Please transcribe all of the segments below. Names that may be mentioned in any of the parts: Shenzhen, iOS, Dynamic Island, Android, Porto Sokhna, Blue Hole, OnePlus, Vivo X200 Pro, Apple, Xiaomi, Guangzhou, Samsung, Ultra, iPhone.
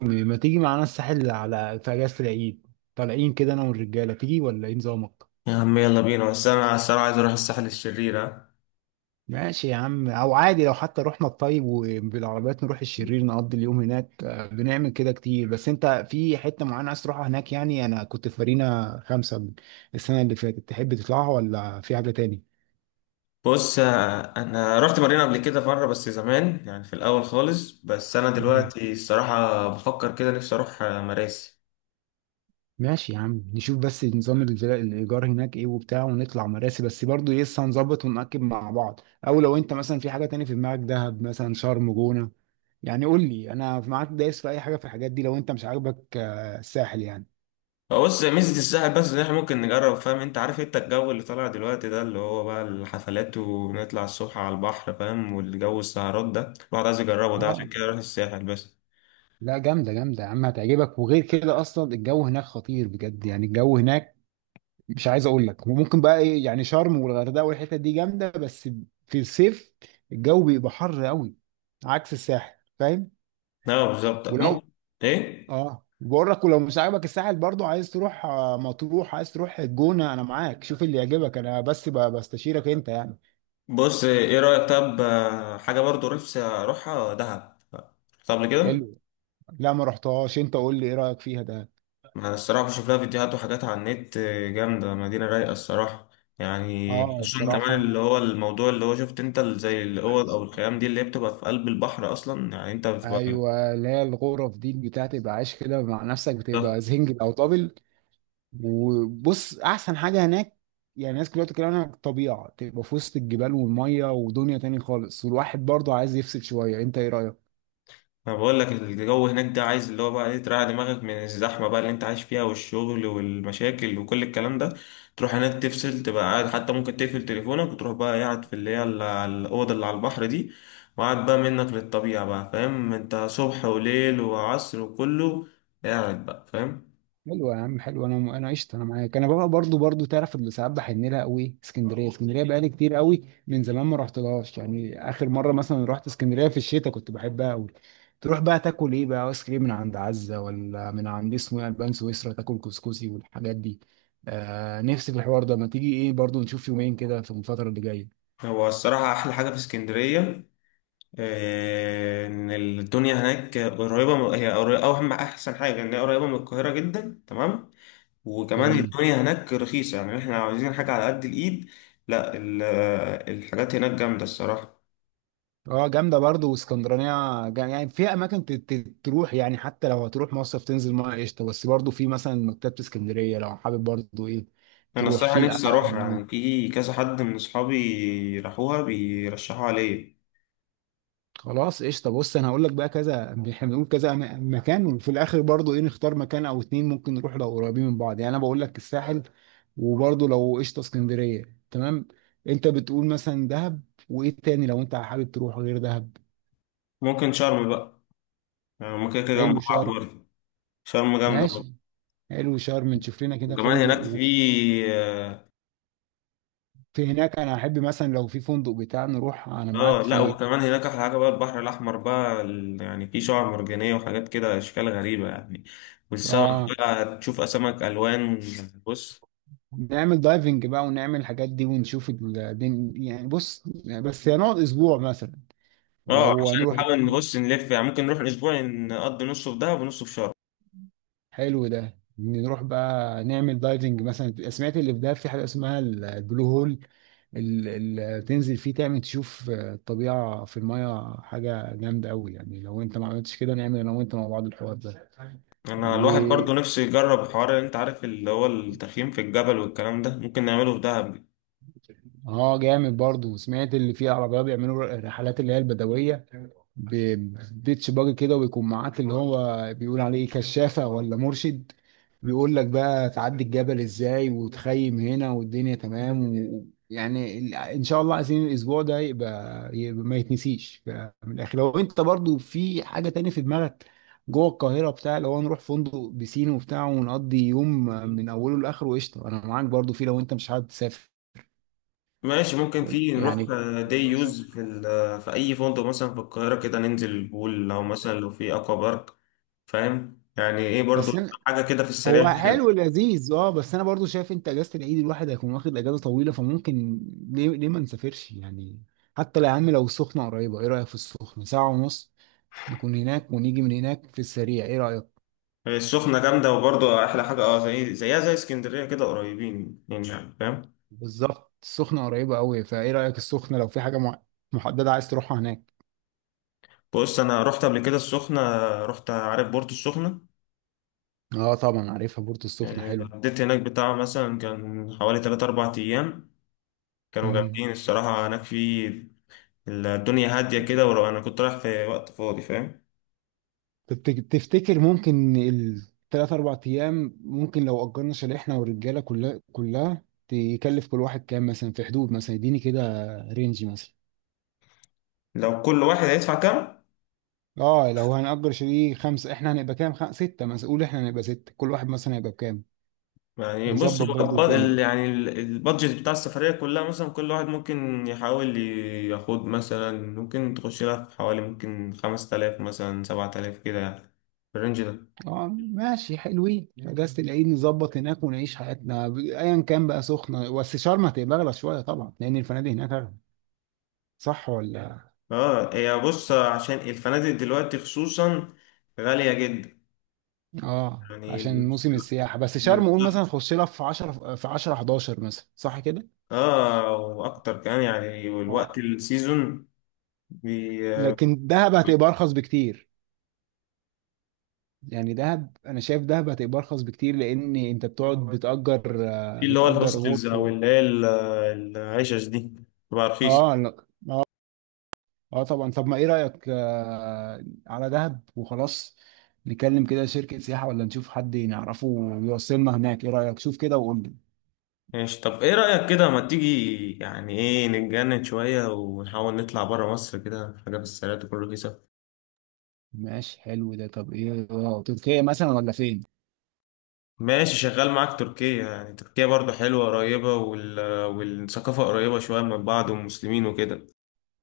ما تيجي معانا الساحل على في اجازة العيد؟ طالعين كده انا والرجالة، تيجي ولا ايه نظامك؟ يا عم يلا بينا، بس انا الصراحه عايز اروح الساحل الشرير، ها. ماشي يا عم، او عادي لو حتى رحنا الطيب وبالعربيات نروح الشرير نقضي اليوم هناك. بنعمل كده كتير، بس انت في حتة معينة عايز تروحها هناك يعني؟ انا كنت في مارينا خمسة السنة اللي فاتت، تحب تطلعها ولا في حاجة بص، انا رحت مارينا قبل كده مره، بس زمان يعني، في الاول خالص. بس انا تاني؟ دلوقتي الصراحه بفكر كده، نفسي اروح مراسي. ماشي يا عم، نشوف بس نظام الايجار هناك ايه وبتاع، ونطلع مراسي. بس برضو لسه هنظبط ونأكد مع بعض. او لو انت مثلا في حاجه تاني في دماغك، دهب مثلا، شرم، جونه يعني، قول لي. انا معاك دايس في اي حاجه في الحاجات دي، لو انت مش عاجبك الساحل يعني. بص، ميزه الساحل بس ان احنا ممكن نجرب، فاهم؟ انت عارف انت الجو اللي طالع دلوقتي ده، اللي هو بقى الحفلات، ونطلع الصبح على البحر، فاهم؟ والجو السهرات ده الواحد عايز يجربه، ده عشان اه كده اروح الساحل بس. لا، جامده جامده يا عم، هتعجبك. وغير كده اصلا الجو هناك خطير بجد، يعني الجو هناك مش عايز اقول لك. وممكن بقى ايه يعني، شرم والغردقه والحتت دي جامده، بس في الصيف الجو بيبقى حر قوي عكس الساحل، فاهم؟ لا بالظبط ولو، ممكن. ايه. اه بقول لك، ولو مش عاجبك الساحل برضو عايز تروح مطروح، عايز تروح الجونة، انا معاك، شوف اللي يعجبك، انا بس بستشيرك انت يعني. بص ايه رأيك؟ طب حاجة برضو نفسي اروحها دهب. طب قبل كده، حلو. لا ما رحتهاش، انت قول لي ايه رأيك فيها ده. انا الصراحة بشوف لها فيديوهات وحاجات على النت، جامدة، مدينة رايقة الصراحة. يعني اه خصوصا كمان اللي الصراحة هو الموضوع، اللي هو شفت انت زي الاوض او الخيام دي اللي هي بتبقى في قلب البحر اصلا، يعني انت بتبقى. ايوه، اللي هي الغرف دي بتاعت، تبقى عايش كده مع نفسك، بتبقى زنجل او دبل. وبص احسن حاجة هناك يعني، الناس كلها بتتكلم عنها، الطبيعة، تبقى في وسط الجبال والمية ودنيا تاني خالص، والواحد برضه عايز يفصل شوية. انت ايه رأيك؟ انا بقول لك الجو هناك ده عايز اللي هو بقى ايه، تريح دماغك من الزحمه بقى اللي انت عايش فيها، والشغل والمشاكل وكل الكلام ده. تروح هناك تفصل، تبقى قاعد، حتى ممكن تقفل تليفونك وتروح بقى قاعد في اللي هي الاوضه اللي على البحر دي، وقاعد بقى منك للطبيعه بقى، فاهم انت، صبح وليل وعصر وكله، قاعد بقى، فاهم. حلو يا عم، حلو. انا قشطه، انا معاك. انا بقى برضو تعرف، اللي ساعات بحن لها قوي اسكندريه. اسكندريه بقالي كتير قوي من زمان ما رحتلهاش يعني، اخر مره مثلا رحت اسكندريه في الشتاء، كنت بحبها قوي. تروح بقى تاكل ايه بقى، ايس كريم من عند عزه ولا من عند اسمه ايه، البان سويسرا، تاكل كسكسي والحاجات دي. آه نفسي في الحوار ده، ما تيجي ايه برضو نشوف يومين كده في الفتره اللي جايه. هو الصراحه احلى حاجه في اسكندريه ان الدنيا هناك قريبه من- هي قريبة- او اهم احسن حاجه ان هي قريبه من القاهره جدا، تمام. وكمان تمام. الدنيا هناك رخيصة، يعني احنا عاوزين حاجة على قد الإيد. لا، الحاجات هناك جامدة الصراحة. اه جامده برضه، واسكندرانيه يعني في اماكن تروح يعني، حتى لو هتروح مصيف تنزل ميه قشطه، بس برضه في مثلا مكتبه اسكندريه لو حابب، برضه ايه، أنا تروح الصراحة في نفسي القلعه أروحها، هناك. يعني في كذا حد من أصحابي راحوها بيرشحوا عليا. خلاص قشطه، بص انا هقول لك بقى، كذا احنا بنقول كذا مكان، وفي الاخر برضه ايه، نختار مكان او اتنين، ممكن نروح لو قريبين من بعض. يعني انا بقول لك الساحل، وبرضه لو قشطه اسكندريه تمام، انت بتقول مثلا دهب، وايه تاني لو انت حابب تروح غير دهب؟ ممكن شرم بقى، يعني هما كده كده جنب حلو بعض شرم. برضه. شرم جامدة برضه. ماشي، حلو شرم، نشوف لنا كده وكمان هناك في، فندق اه، في هناك. انا احب مثلا لو في فندق بتاع نروح انا معاك لا، فيه. وكمان هناك أحلى حاجة بقى، البحر الأحمر بقى، يعني في شعاب مرجانية وحاجات كده، أشكال غريبة يعني، والسمك اه بقى تشوف أسماك ألوان. بص، نعمل دايفنج بقى ونعمل الحاجات دي ونشوف الدين يعني، بص، بس هنقعد اسبوع مثلا اه، لو عشان هنروح. نحاول نبص نلف يعني، ممكن نروح الاسبوع، نقضي نصه في دهب ونصه في شرم. حلو ده، نروح بقى نعمل دايفنج. مثلا سمعت اللي في ده في حاجه اسمها البلو هول، اللي تنزل فيه تعمل تشوف الطبيعه في المايه، حاجه جامده قوي يعني. لو انت ما عملتش كده، نعمل انا وانت مع بعض الحوار ده. انا الواحد برضو نفسه يجرب الحوار اللي انت عارف اللي هو التخييم في الجبل والكلام ده، ممكن نعمله في دهب. اه جامد برضو، سمعت اللي فيه عربيات بيعملوا الرحلات اللي هي البدوية، ببيتش باجي كده، ويكون معاك اللي هو بيقول عليه كشافة ولا مرشد، بيقول لك بقى تعدي الجبل ازاي وتخيم هنا والدنيا تمام. يعني ان شاء الله عايزين الاسبوع ده يبقى، ما يتنسيش. من الاخر لو انت برضو في حاجة تاني في دماغك، جوه القاهرة بتاع، لو نروح فندق بسين وبتاع ونقضي يوم من اوله لاخره، قشطة انا معاك برضو في، لو انت مش حابب تسافر ماشي ممكن في، نروح يعني. دي يوز في في اي فندق مثلا في القاهره كده، ننزل البول، او مثلا لو في اكوا بارك، فاهم يعني ايه برضو، بس انا حاجه كده في السريع هو هنا. حلو لذيذ، اه، بس انا برضو شايف انت اجازه العيد، الواحد هيكون واخد اجازه طويله فممكن، ليه ليه ما نسافرش يعني؟ حتى لو يا عم، لو السخنه قريبه، ايه رايك في السخنه؟ ساعه ونص نكون هناك، ونيجي من هناك في السريع، ايه رايك؟ السخنه جامده، وبرضو احلى حاجه اه، زي زيها زي اسكندريه كده، قريبين يعني، فاهم. بالظبط السخنه قريبه قوي، فايه رايك السخنه؟ لو في حاجه محدده عايز تروحها هناك. بص، انا رحت قبل كده السخنه، رحت عارف بورتو السخنه، اه طبعا عارفها، بورتو السخنه. قضيت هناك بتاع مثلا كان حوالي تلات أربع أيام، كانوا حلو. جامدين الصراحة، هناك في الدنيا هادية كده، ولو أنا كنت رايح في وقت فاضي، فاهم. طب تفتكر ممكن الثلاث اربع ايام، ممكن لو اجرنا شاليه احنا والرجاله كلها كلها، تكلف كل واحد كام مثلا؟ في حدود مثلا، يديني كده رينج مثلا. لو كل واحد هيدفع كام، اه لو هنأجر شاليه خمسة، احنا هنبقى كام، ستة مثلا، قول احنا هنبقى ستة، كل واحد مثلا هيبقى بكام؟ يعني بص نظبط هو برضو الدنيا. البادجت بتاع السفرية كلها، مثلا كل واحد ممكن يحاول ياخد مثلا، ممكن تخش لها في حوالي، ممكن خمس تلاف مثلا، سبعة تلاف كده يعني، في الرينج ده. اه ماشي، حلوين في اجازة العيد، نظبط هناك ونعيش حياتنا. ايا كان بقى، سخنة، بس شرم هتبقى اغلى شوية طبعا لان الفنادق هناك اغلى، صح ولا؟ اه، هي بص، عشان الفنادق دلوقتي خصوصا غالية جدا اه عشان يعني. موسم السياحة. بس شرم قول مثلا تخش لها في 10، في 10 11 مثلا، صح كده؟ اه، واكتر كمان يعني، والوقت اه السيزون. بي... لكن دهب هتبقى ارخص بكتير، يعني دهب انا شايف دهب هتبقى ارخص بكتير، لان انت بتقعد بتأجر، في اللي هو بتأجر الهوستلز، وقت. او اللي هي العشش دي، بتبقى رخيصة. اه لا. اه طبعا. طب ما ايه رأيك على دهب وخلاص؟ نكلم كده شركة سياحة ولا نشوف حد نعرفه ويوصلنا هناك، ايه رأيك؟ شوف كده وقول لي. ماشي. طب ايه رأيك كده، ما تيجي يعني ايه، نتجنن شوية ونحاول نطلع برا مصر كده، حاجة في السريع تكون رخيصة. ماشي حلو ده. طب ايه، تركيا مثلا ولا فين؟ ماشي شغال معاك تركيا، يعني تركيا برضو حلوة، قريبة، والثقافة قريبة شوية من بعض، والمسلمين وكده.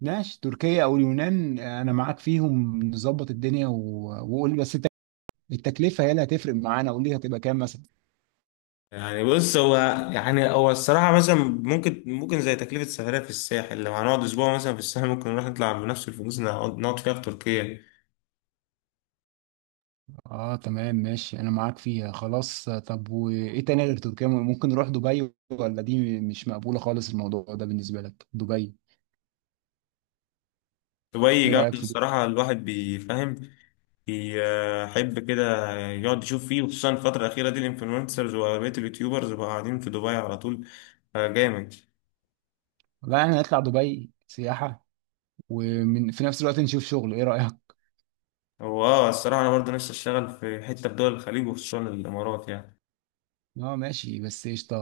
ماشي، تركيا او اليونان انا معاك فيهم، نظبط الدنيا و... وقول لي بس التكلفه هي اللي هتفرق معانا، قول لي هتبقى كام مثلا. يعني بص هو الصراحة مثلا، ممكن زي تكلفة سفرية في الساحل، لو هنقعد أسبوع مثلا في الساحل، ممكن نروح نطلع بنفس الفلوس اللي هنقعد نقعد فيها في تركيا. اه تمام، ماشي انا معاك فيها خلاص. طب وايه تاني غير تركيا؟ ممكن نروح دبي؟ ولا دي مش مقبوله خالص الموضوع ده بالنسبه لك، دبي؟ دبي ايه رايك جامدة في دبي؟ الصراحة، الواحد بيفهم بيحب كده يقعد يشوف فيه، وخصوصا الفترة الأخيرة دي الإنفلونسرز وبقية اليوتيوبرز بقوا قاعدين في دبي على طول، جامد. لا احنا نطلع دبي سياحه، ومن في نفس الوقت نشوف شغل، ايه رايك؟ هو اه، الصراحة أنا برضه نفسي أشتغل في حتة في دول الخليج، وخصوصا الإمارات يعني. اه ماشي بس قشطه،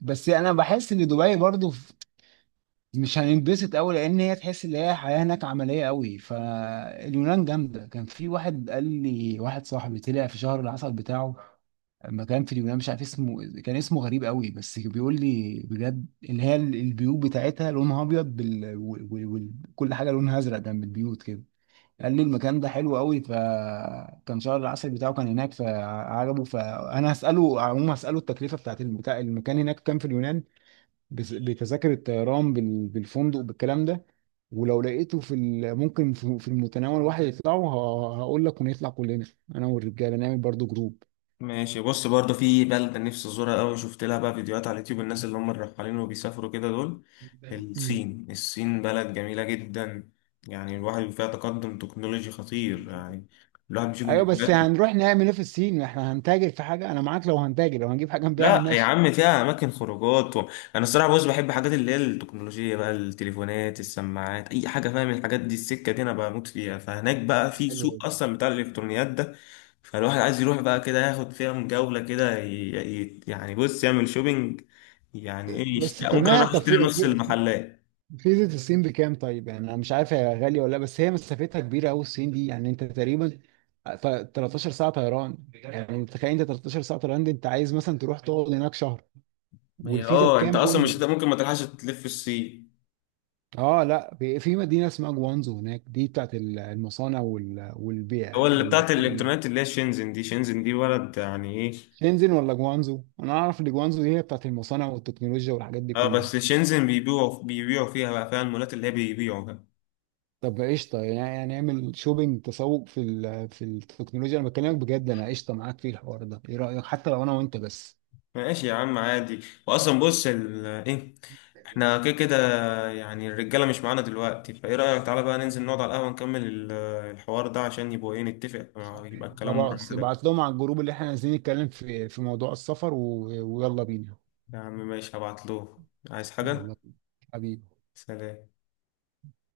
بس انا بحس ان دبي برضو مش هننبسط قوي، لان هي تحس ان هي حياه هناك عمليه قوي. فاليونان جامده، كان في واحد قال لي، واحد صاحبي طلع في شهر العسل بتاعه مكان في اليونان، مش عارف اسمه، كان اسمه غريب قوي، بس بيقول لي بجد اللي هي البيوت بتاعتها لونها ابيض كل حاجه لونها ازرق جنب البيوت كده. قال لي المكان ده حلو قوي، فكان شهر العسل بتاعه كان هناك فعجبه. فانا هساله عموما، هساله التكلفه بتاعت المكان، هناك كام في اليونان، بتذاكر الطيران بالفندق بالكلام ده. ولو لقيته في ممكن في في المتناول، واحد يطلعوا، هقول لك ونطلع كلنا انا والرجاله، نعمل برضو جروب. ماشي. بص، برضه في بلدة نفسي أزورها أوي، شفت لها بقى فيديوهات على اليوتيوب الناس اللي هم الرحالين وبيسافروا كده دول، مم. الصين. الصين بلد جميلة جدا، يعني الواحد فيها تقدم تكنولوجي خطير يعني، الواحد بيشوف ايوه، بس الفيديوهات. هنروح نعمل ايه في الصين؟ ما احنا هنتاجر في حاجه؟ انا معاك لو هنتاجر، لو هنجيب حاجه نبيعها لا يا ماشي. عم، فيها اماكن خروجات انا الصراحه، بص، بحب حاجات اللي هي التكنولوجيا بقى، التليفونات، السماعات، اي حاجه، فاهم، الحاجات دي، السكه دي انا بموت فيها، فهناك بقى في حلوة سوق دي. اصلا بتاع الالكترونيات ده. فالواحد عايز يروح بقى كده ياخد فيها من جوله كده، يعني بص يعمل شوبينج، يعني ايه، بس ممكن تمام، اروح طب في اشتري نص المحلات. فيزة الصين بكام طيب؟ يعني انا مش عارف هي غاليه ولا لا، بس هي مسافتها كبيره قوي الصين دي، يعني انت تقريبا 13 ساعه طيران، يعني تخيل انت 13 ساعه طيران دي، انت عايز مثلا تروح تقعد هناك شهر. ما هي والفيزا اه، انت بكام اصلا قول مش لي؟ هت- ممكن ما تلحقش تلف الصين. اه لا، في في مدينه اسمها جوانزو هناك، دي بتاعت المصانع هو والبيع اللي بتاعت الالكتروني. الالكترونيات اللي هي شينزن دي، شينزن دي بلد يعني، إيه. شنزن ولا جوانزو؟ انا اعرف ان جوانزو دي هي بتاعت المصانع والتكنولوجيا والحاجات دي اه كلها. بس شينزن بيبيعوا فيها بقى، فيها المولات اللي هي بيبيعوا بقى. طب قشطه، يعني هنعمل شوبينج، تسوق في في التكنولوجيا. انا بكلمك بجد انا قشطه معاك في الحوار ده، ايه رايك حتى لو انا وانت بس؟ ماشي يا عم عادي. واصلا بص ايه، احنا كده كده يعني، الرجاله مش معانا دلوقتي، فايه رايك تعالى بقى ننزل نقعد على القهوه، نكمل الحوار ده، عشان يبقى ايه، نتفق، يبقى الكلام مره خلاص، كده. ابعت لهم على الجروب اللي احنا عايزين نتكلم في في موضوع السفر و... ويلا بينا. يا عم ماشي، هبعت له. عايز حاجه؟ يلا بينا حبيبي. سلام.